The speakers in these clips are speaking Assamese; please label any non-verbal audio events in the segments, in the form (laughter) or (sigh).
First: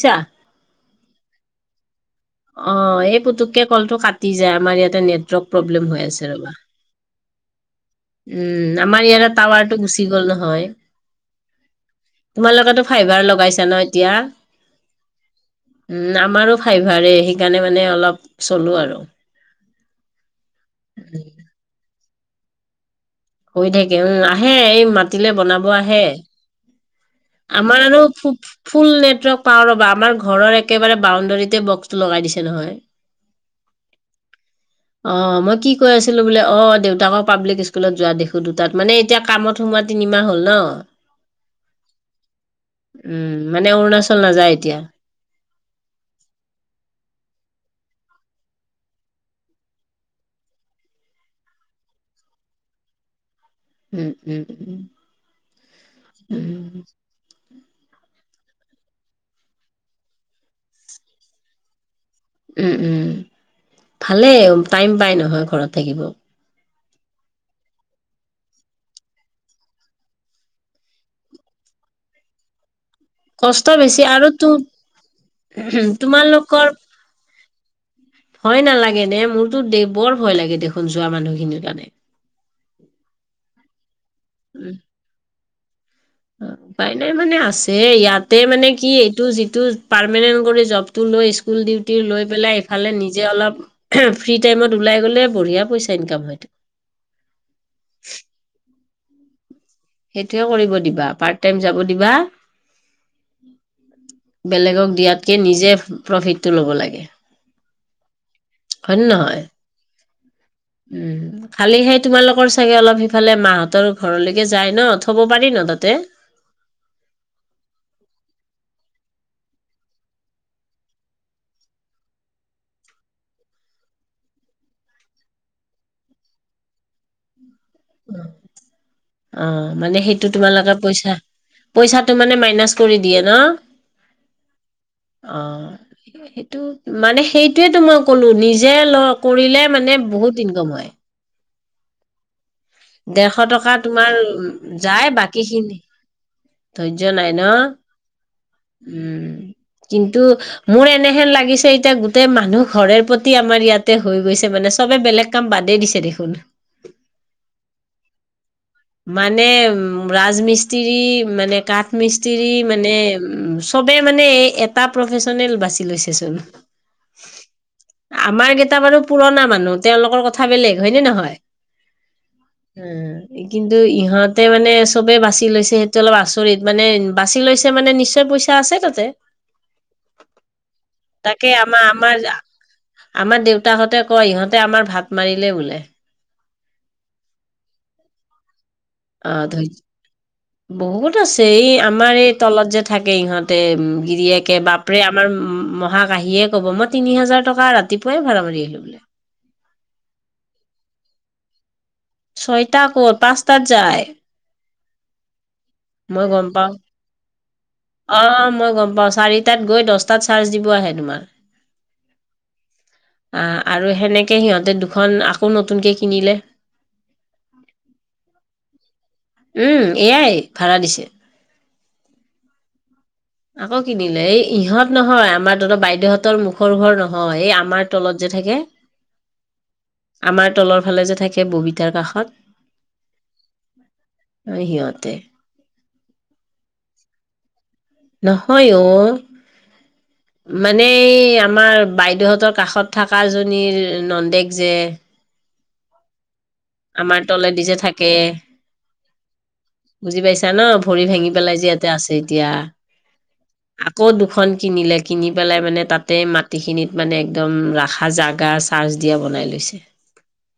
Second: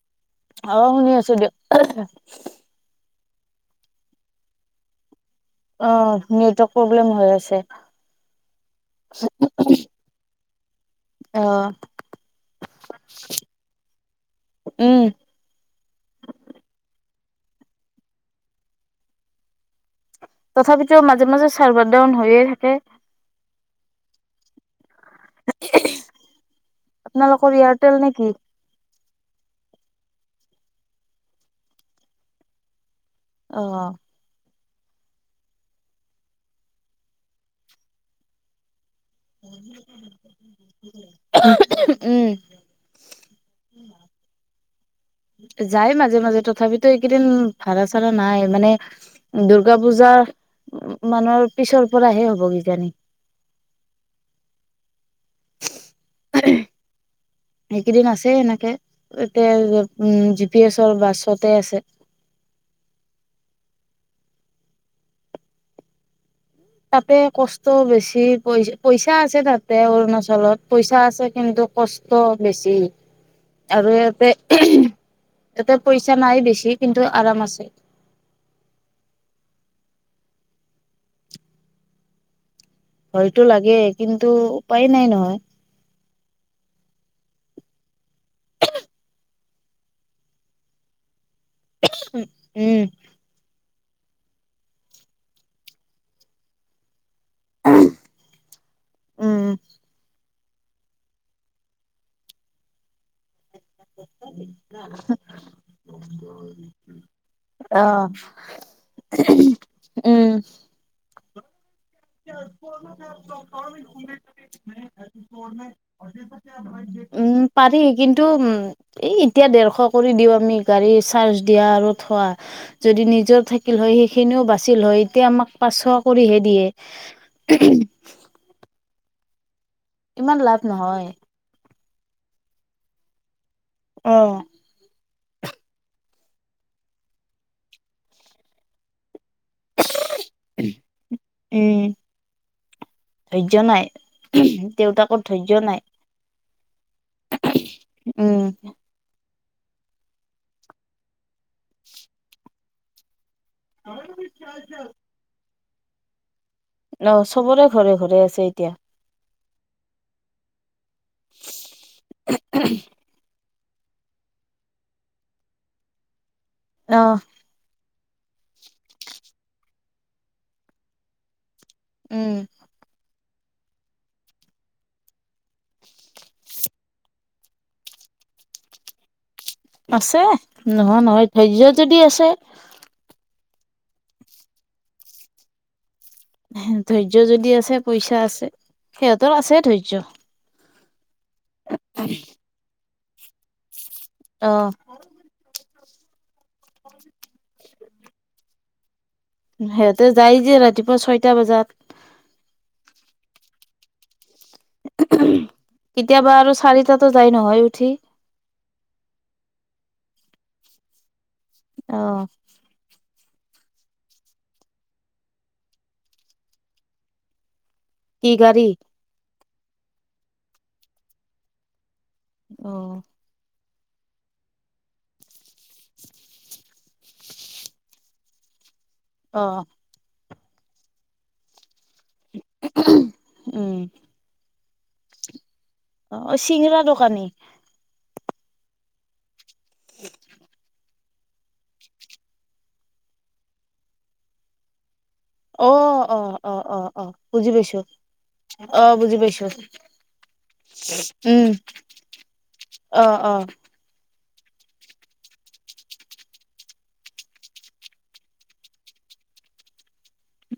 ছা। অ' শুনি আছো দিয়ক। অ' এই পুতুককে কলটো কাটি যায়, আমাৰ ইয়াতে নেট অ' নেটৱৰ্ক প্ৰব্লেম হৈ আছে। উম' আমাৰ ইয়াৰে টাৱাৰটো গুচি গ'ল নহয়। অ তোমালোকেটো ফাইভাৰ লগাইছা ন, এতিয়া? উম উম' আমাৰো ফাইভাৰে সেইকাৰণে মানে অলপ চলো আৰু। তথাপিতো মাজে মাজে চাৰ্ভাৰ ডাউন হৈয়েই থাকে। হয় থাকে উম', আহে এই মাতিলে বনাব আহে। আপোনালোকৰ আমাৰ এয়াৰটেল আৰু নেকি ফো ফুল নেটৱৰ্ক পাওঁ ৰ'বা, আমাৰ ঘৰৰ একেবাৰে বাউণ্ডাৰীতে বক্সটো লগাই দিছে নহয়। অ'। অ' মই কি কৈ আছিলো বোলে, অ' দেউতাকৰ পাব্লিক স্কুলত যোৱা দেখ দুটাত মানে এতিয়া কামত সোমোৱা তিনিমাহ হ'ল ন। উম'। উম' মানে অৰুণাচল নাযায় এতিয়া? যায়, মাজে মাজে তথাপিতো এইকেইদিন ভাড়া চাড়া নাই মানে দুৰ্গা পূজা মানৰ পিছৰ পৰাহে হব কিজানি। উম', উম', উম'। এইকেইদিন আছেই এনেকে, এতিয়া জি পি এছৰ বাছতে আছে। উম' উম', ভালেই টাইম পাই নহয় ঘৰত থাকিব। তাতে কষ্ট বেছি, পই পইচা আছে তাতে অৰুণাচলত পইচা আছে, কিন্তু কষ্ট বেছি। কষ্ট আৰু বেছি ইয়াতে তো ইয়াতে পইচা নাই তোমালোকৰ বেছি, কিন্তু আৰাম আছে। ভয় নালাগে নে, মোৰতো দে বৰ ভয় লাগে দেখোন, যোৱা মানুহখিনিৰ কাৰণে। ভয়তো লাগে, কিন্তু উপায় নাই নহয়। উপাই নাই মানে আছে, ইয়াতে মানে কি এইটো যিটো পাৰ্মানেণ্ট কৰি জব টো লৈ, স্কুল ডিউটি লৈ পেলাই উম ইফালে নি যে অলপ, ফ্ৰী টাইমত ওলাই গ'লে বঢ়িয়া পইচা ইনকাম হয়তো। উম'। সেইটোৱে কৰিব দিবা, পাৰ্ট টাইম যাব দিবা। বেলেগক দিয়াতকে, নিজে প্ৰফিতটো ল'ব লাগে। অ'। হয় নে নহয় উম উম খালি সেই তোমালোকৰ চাগে অলপ সিফালে মাহঁতৰ ঘৰলৈকে যায় ন থব পাৰি ন তাতে উম পাৰি কিন্তু উম এই এতিয়া দেৰশ কৰি দিও আমি গাড়ী চাৰ্জ দিয়া আৰু থোৱা যদি নিজৰ থাকিল হয় সেইখিনিও বাচিল হয় এতিয়া আমাক পাঁচশ কৰিহে দিয়ে (inaudible) অ' মানে সেইটো ইমান লাভ তোমালোকে নহয় পইচা পইচাটো মানে মাইনাছ কৰি দিয়া ন অ' অ' সেইটো মানে সেইটোৱেটো মই ক'লো নিজে ল কৰিলে মানে বহুত ইনকম হয় উম দেৰশ ধৈৰ্য্য টকা নাই তোমাৰ যায় দেউতাকৰ বাকী ধৈৰ্য্য খিনি নাই ধৈৰ্য নাই ন উম উম কিন্তু মোৰ এনেহেন লাগিছে এতিয়া গোটেই মানুহ ঘৰে প্ৰত তি আমাৰ ইয়াতে হৈ গৈছে মানে চবে বেলেগ কাম বাদেই দিছে দেখোন অ' চবৰে ঘৰে ঘৰে আছে এতিয়া মানে উম ৰাজমিস্ত্ৰী মানে কাঠ মিস্ত্ৰী মানে চবেই মানে এই এটা প্ৰফেচনেল বাছি লৈছেচোন অ' আমাৰ কেইটা বাৰু পুৰণা মানুহ তেওঁলোকৰ কথা বেলেগ হয়নে নহয় উম উম কিন্তু ইহঁতে মানে চবেই বাছি লৈছে সেইটো অলপ আচৰিত মানে বাচি লৈছে মানে নিশ্চয় পইচা আছে তাতে আছে নোহোৱা নহয় তাকে ধৈৰ্য্য আমাৰ যদি আমাৰ আছে আমাৰ দেউতাকহঁতে কয় ইহঁতে আমাৰ ভাত মাৰিলে বোলে ধৈৰ্য্য যদি আছে পইচা আছে সিহঁতৰ অ' আছে ধৰি ধৈৰ্য্য বহুত আছে এই আমাৰ এই তলত যে থাকে ইহঁতে অ গিৰিয়েকে বাপ ৰে আমাৰ মহাক আহিয়ে ক'ব মই তিনি হাজাৰ টকা ৰাতিপুৱাই ভাড়া মাৰি আহিলোঁ বোলে সিহঁতে যায় যে ৰাতিপুৱা ছয়টা বজাত ছয়টা কত পাঁচটাত যায় মই কেতিয়াবা গম আৰু পাওঁ চাৰিটাতো যায় নহয় উঠি অ' মই গম পাওঁ চাৰিটাত গৈ দছটাত চাৰ্জ দিব আহে তোমাৰ অ' অ' আৰু হেনেকে সিহঁতে দুখন আকৌ নতুনকৈ কিনিলে কি গাড়ী উম এয়াই ভাড়া দিছে অ' আকৌ কিনিলে এই ইহঁত নহয় আমাৰ তহঁতৰ বাইদেউহঁতৰ মুখৰ ঘৰ নহয় এই আমাৰ তলত যে থাকে অ' আমাৰ তলৰ ফালে যে থাকে ববিতাৰ কাষত উম এ সিহঁতে অ' চিংৰা দোকানী নহয় অ' (inaudible) মানে এই আমাৰ বাইদেউহঁতৰ কাষত থাকাজনীৰ নন্দেক যে অ' অ অ অ অ আমাৰ বুজি তলেদি যে পাইছোঁ থাকে অ বুজি পাইছোঁ। বুজি পাইছা ন ভৰি ভাঙি পেলাই যে ইয়াতে আছে এতিয়া অ অ আকৌ দুখন কিনিলে কিনি পেলাই মানে তাতে মাটিখিনিত মানে একদম ৰাখা জাগা (unintelligible) দিয়া বনাই লৈছে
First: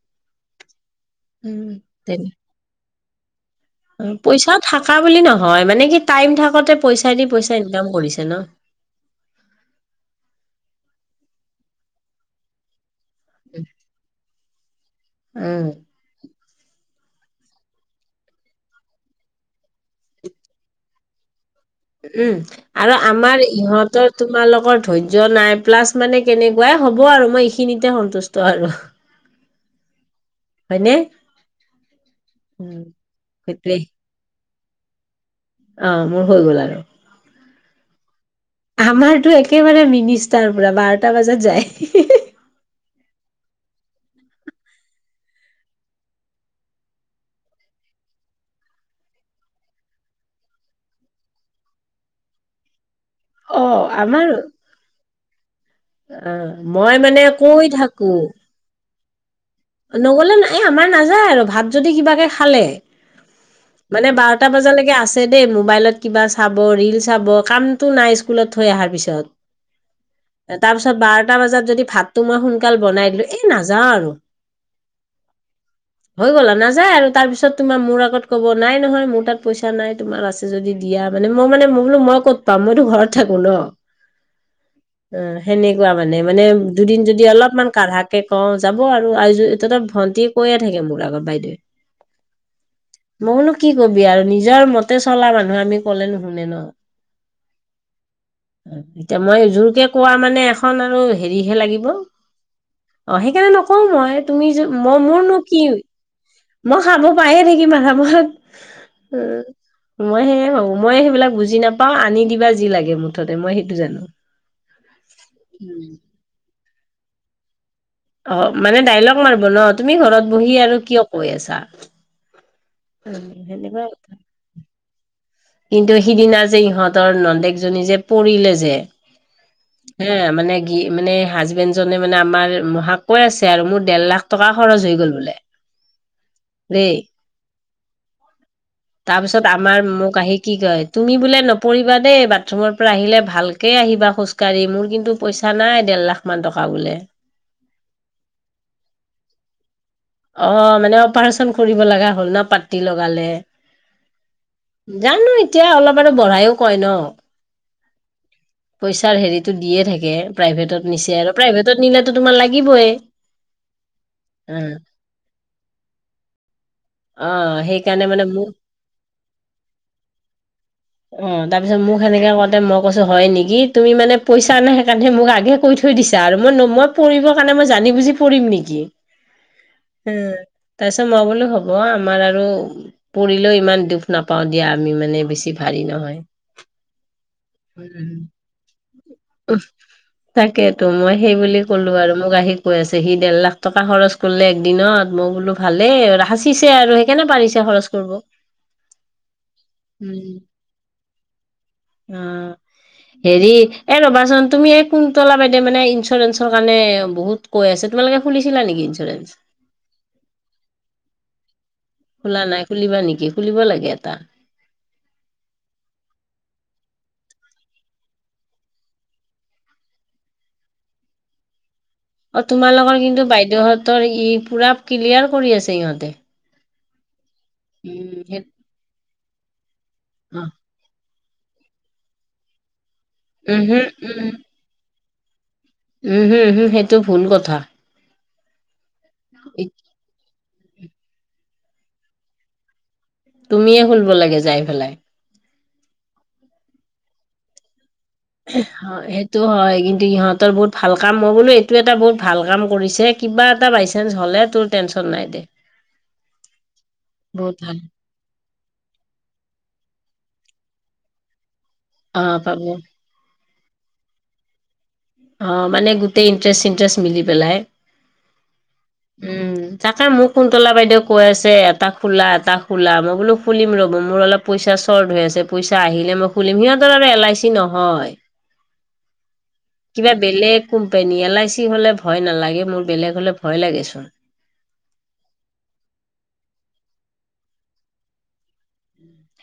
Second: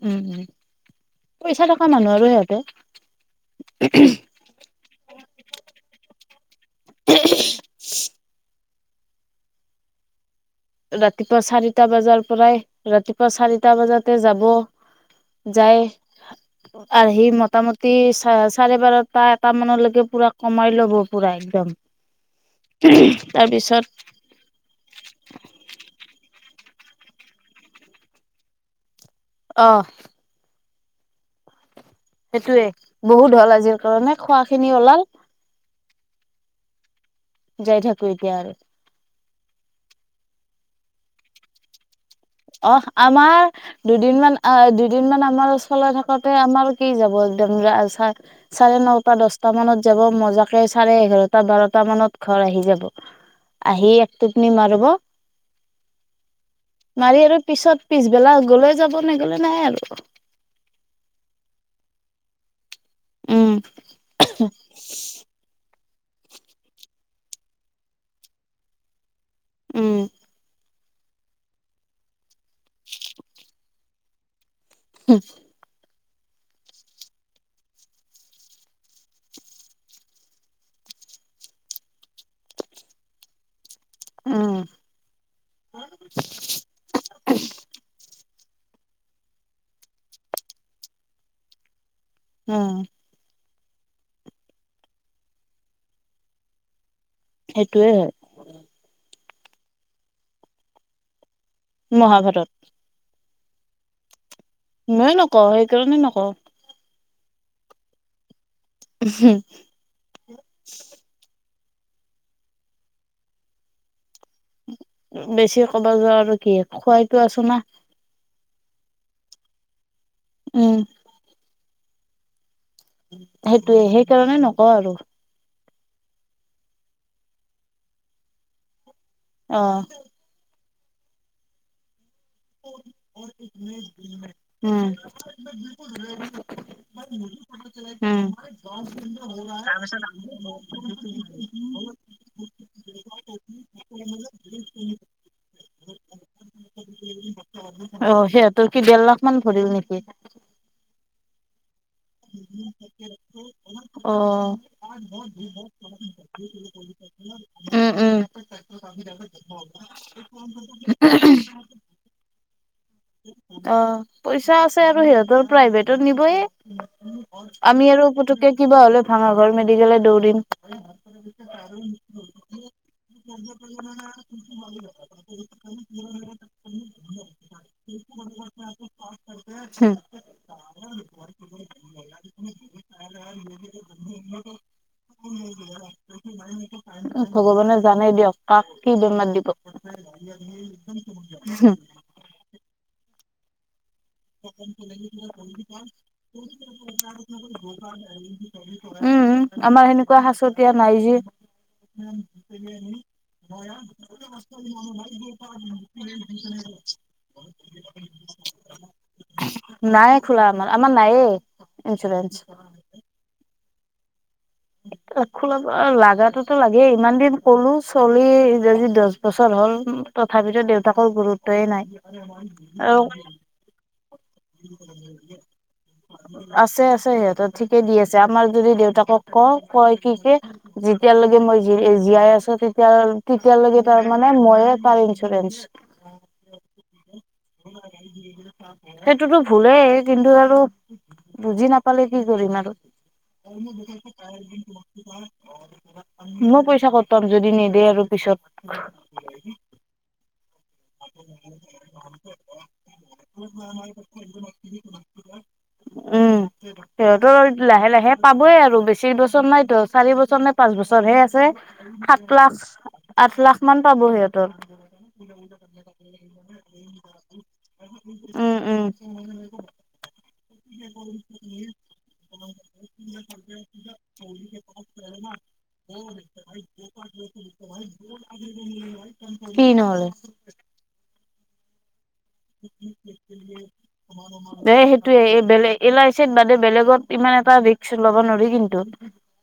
উম উম পইচা উম। থকা মানুহ আৰু সিহঁতে পইচাও থাকা বুলি নহয় মানে কি টাইম থাকোতে পইচা দি পইচা ইনকাম কৰিছে ন ৰাতিপুৱা চাৰিটা বাজাৰ পৰাই ৰাতিপুৱা চাৰিটা বাজাতে যাব, উম যায় আহি মটামটি চা চাৰে বাৰটা এটা মানলৈকে পুৰা কমাই ল'ব পুৰা একদম উম আৰু আমাৰ তাৰপিছত ইহঁতৰ তোমালোকৰ ধৈৰ্য নাই প্লাছ মানে কেনেকুৱা এ হ'ব আৰু মই এইখিনিতে সন্তুষ্ট আৰু অ হয়নে সেইটোৱেই উম। বহুত হ'ল সেইটোৱে আজিৰ কাৰণে খোৱা খিনি ওলাল অ' মোৰ হৈ গ'ল আৰু যায় থাকোঁ এতিয়া আৰু আমাৰতো একেবাৰে মিনিষ্টাৰ পোৰা বাৰটা বাজাত যায় অহ আমাৰ দুদিনমান আহ দুদিনমান আমাৰ চলায় থাকোতে আমাৰ কি যাব একদম ৰাজহাড় চাৰে নটা দহটা মানত যাব মজাকে চাৰে এঘাৰটা বাৰটা মানত ঘৰ আহি যাব অ আহি আমাৰ একটোপনি মাৰিব অ মই মাৰি মানে আৰু কৈ পিছত থাকোঁ পিছবেলা গ'লে যাব নেগ'লে নাই আৰু নগ'লে নাই এই আমাৰ নাযায় আৰু ভাত যদি কিবাকে খালে উম মানে বাৰটা বজালৈকে আছ ছে দেই মোবাইলত কিবা চাব। ৰিল চাব কামতো নাই স্কুলত থৈ অহাৰ পিছত উম তাৰ পিছত বাৰটা বজাত যদি ভাতটো মই সোনকাল বনাই দিলোঁ এই নাযাওঁ আৰু হো হৈ গ'ল আৰু নাযায় আৰু তাৰ পিছত তোমাৰ মোৰ আগত ক'ব নাই নহয় মোৰ তাত পইচা নাই তোমাৰ আছ ছে যদি দিয়া মানে মই মানে মই বোলো মই ক'ত পাম মইতো ঘৰত থাকো ন উম আ সেনেকুৱা মানে মানে দুদিন যদি অলপমান কাঢ়াকে কওঁ যাব আৰু আই য এতিয়া ত' ভণ্টি কৈয়ে থাকে মোৰ আগত বাইদেৱে উম মোৰনো কি কবি আৰু নিজৰ মতে চলা মানুহ আমি ক'লে নুশুনে ন সেইটোৱে হয় এতিয়া মই জোৰকে কোৱা মানে এখন আৰু হেৰিহে লাগিব অ মহাভাৰত সেইকাৰণে নকওঁ মই তুমি য মই ময়ো মোৰনো নকওঁ কি সেইকাৰণে নকওঁ মই খাব পায়ে থাকিম আৰামত। ও। মই সেয়াই ভাবো মই সেইবিলাক বুজি নাপাওঁ আনি দিবা যি লাগে মুঠতে মই সেইটো জানো বেছি ক'ব যোৱা আৰু কি খোৱাইতো আছোঁ না অ' মানে ডাইলগ মাৰিব ন তুমি ঘৰত বহি উম আৰু কিয় কৈ আছা উম, সেইটোয়ে, সেনেকুৱা সেইকাৰণে নকওঁ আৰু। কিন্তু সিদিনা যে ইহঁতৰ নন্দেকজনী যে পৰিলে যে। অ'। এ মানে, কি মানে হাজবেণ্ডজনে মানে আমাৰ হা' কয় আছে আৰু মোৰ দেৰ লাখ টকা খৰচ হৈ উম গ'ল বোলে, দেই। উম। তাৰপিছত আমাৰ, মোক আহি কি কয় তুমি বোলে নপৰি ৰিবা দেই, বাথৰুমৰ পৰা আহিলে ভালকে আহিবা খোজকাঢ়ি, মোৰ কিন্তু পইছা নাই দেৰ লাখ মান টকা বোলে। অ', সিহঁতৰ কি ডেৰ লাখ মান ভৰিল নেকি। অ', মানে অপাৰেচন কৰিব লগা হ'ল ন পাতি লগালে। অ', জানো এতিয়া অলপ আৰু উম বঢ়াইও কয় ন উম। (unintelligible) পইচাৰ হেৰিটো অ', দিয়ে থাকে প্ৰাইভেটত পইচা নিছে আৰু প্ৰাইভেটত নিলেতো আছে তোমাৰ লাগিবই আৰু সিহঁতৰ অ' প্ৰাইভেটত নিবয়ে। অ' আমি সেইকাৰণে আৰু মানে মোক পোতোতকে কিবা হ'লে ভাঙাঘৰ মেডিকলে দৌৰিম। উম, তাৰপিছত মোক সেনেকে কওঁতে, মই কৈছো হ'য় নেকি, তুমি মানে পইচা নাই সেইকাৰণে মোক আগে কৈ থয় থৈ দিছা আৰু মই ন, মই পৰিবৰ কাৰণে মই জানি বুজি পৰিম নেকি। (unintelligible) হম, তাৰপিছত মই বোলো হ'ব আমাৰ আৰু পৰিলেও ইমান দুখ নাপাওঁ দিয়া আমি মানে বেছি ভাৰী নহয়। ভগৱানে জানে দিয়ক, কাক কি বেমাৰ দিব তাকেইতো মই সেই বুলি ক'লো আৰু মোক আহি কৈ আছে, সি দেৰ লাখ টকা খৰচ গ'লে একদিনত, মই বোলো ভালেই সাঁচিছে আৰু সেইকাৰনে পাৰিছে খৰচ কৰিব। উম, আমাৰ সেনেকুৱা উম। শাঁচতীয়া নাই যে। অ', হেৰি এ ৰ'বাচোন তুমি এই (unintelligible) কুন্তলা বাইদেউ মানে ইঞ্চুৰেঞ্চৰ কাৰণে বহুত কৈ আছে তোমালোকে খুলিছিলা নেকি (unintelligible) ইঞ্চুৰেঞ্চ? নাই খোলা আমাৰ, আমাৰ নাইয়ে খোলা ইঞ্চুৰেন্ঞ্চ। নাই খুলিবা নেকি, খুলিব লাগে এটা। খোলা, লাগাতো লাগে, ইমান দিন ক'লো চলিৰ যদি দহ বছৰ হ'ল তথাপিতো দেউতাকৰ গুৰুত্বই নাই, আৰু ইহঁতৰ সি পোৰা ক্লিয়াৰ কৰি আছে ইহঁতে। আছে আছে, সিহঁতৰ ঠিকে দি আছে, উম, সেই আমাৰ যদি দেউতাকক কওঁ, কয় কি কি, অ', যেতিয়ালৈকে মই জী জীয়াই আছো, তেতিয়া উমহু, তেতিয়ালৈকে তাৰ মানে মইয়ে তাৰ ইঞ্চুৰেঞ্চ। উম হম হম, সেইটো ভুল কথা। সেইটোতো ভুলেই, কিন্তু আৰু, বুজি নাপালে কি কৰিম আৰু। তুমিয়ে খুলিব লাগে যাই পেলাই। (unintelligible) মই পইচা ক'ত পাম, যদি নেদে আৰু পিছত অ', এইটো হয়, কিন্তু ইহঁতৰ বহুত ভাল কাম, মই বোলো এইটো এটা বহুত ভাল কাম কৰিছে, কিবা এটা বাইচান্স হ'লে তোৰ টেনশ্যন নাই দে। উম, সিহঁতোৰ বহুত ভাল লাহে লাহে পাবই আৰু বেছি বছৰ নাইতো, চাৰি বছৰ নে পাঁচ বছৰ হে আছে, অ সাত লাখ পাব আঠ লাখ মান পাব সিহঁতৰ। অ', মানে গোটেই ইণ্টাৰেষ্ট চিন্টাৰেষ্ট মিলি পেলাই। উম, উম। উম। তাকে মোক কুন্তলা বাইদেউ কৈ আছে এটা খোলা, এটা খোলা, মই বোলো খুলিম ৰ'ব মোৰ অলপ পইচা চৰ্ট হৈ আছে পইচা আহিলে মই খুলিম, সিহঁতৰ আৰু এল আই চি নহয়। কি নহ'লে? কোম্পেনী, এল আই চি হলে ভয় নালাগে মোৰ বেলেগ হ'লে ভয় লাগে। এ সেইটোয়ে এই বেলেগ এল আই ছিৰ বাদে বেলেগত ইমান এটা ৰিক্স ল'ব নোৱৰি কিন্তু।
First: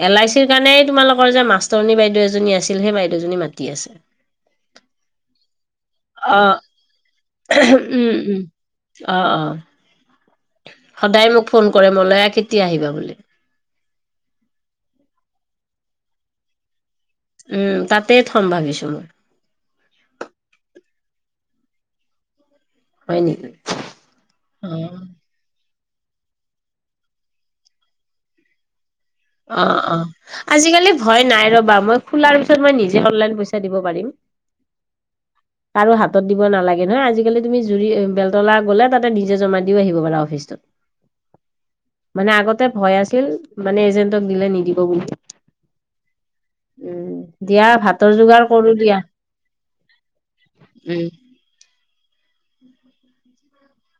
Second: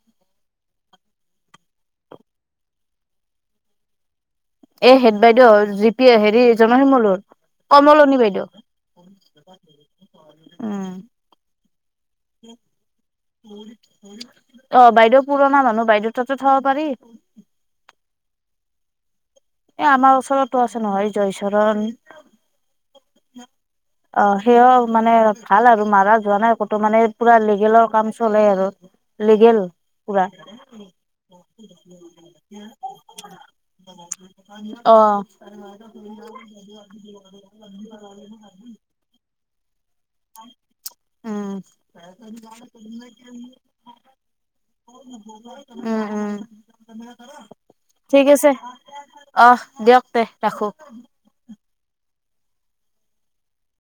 এল আই চিৰ কাৰণেই তোমালোকৰ যে মাষ্টৰণী বাইদেউ এজনী আছিল, সেই বাইদেউজনী মাতি আছে। এ হেদ বাইদেউ যি পি এ হেৰি অ জনশিমলুৰ উম, কমলনি উম, বাইদেউ অ', অ', উম সদায় মোক ফোন কৰে মলয়া কেতিয়া আহিবা বুলি অ', বাইদেউ পুৰণা মানুহ বাইদেউৰ তাতো থ'বা পাৰি। উম, তাতেই থ'ম ভাবিছোঁ মই। এ আমাৰ ওচৰতো আছে নহয় জয়চৰণ। হয় নেকি? অ', সেইয়াও মানে ভাল আৰু মাৰা যোৱা নাই ক'তো, মানে পুৰা লিগেলৰ কাম চলে আৰু। লিগেল অ', অ'। পুৰা। আজিকালি ভয় নাই ৰ'বা, মই খোলাৰ পিছত মই নিজে অনলাইন পইচা দিব পাৰিম। অ কাৰো হাতত দিব নালাগে নহয়, আজিকালি তুমি জুৰি বেলতলা গ'লে তাত তে নিজে জমা দিও আহিব পাৰা। উম মানে আগতে ভয় আছিল মানে এজেন্টক দিলে নিদিব। বুলি। উম, উম। উম, দিয়া ভাতৰ ঠিক যোগাৰ আছে, কৰো দিয়া অ'স, দিয়ক তে ৰাখোঁ। উম।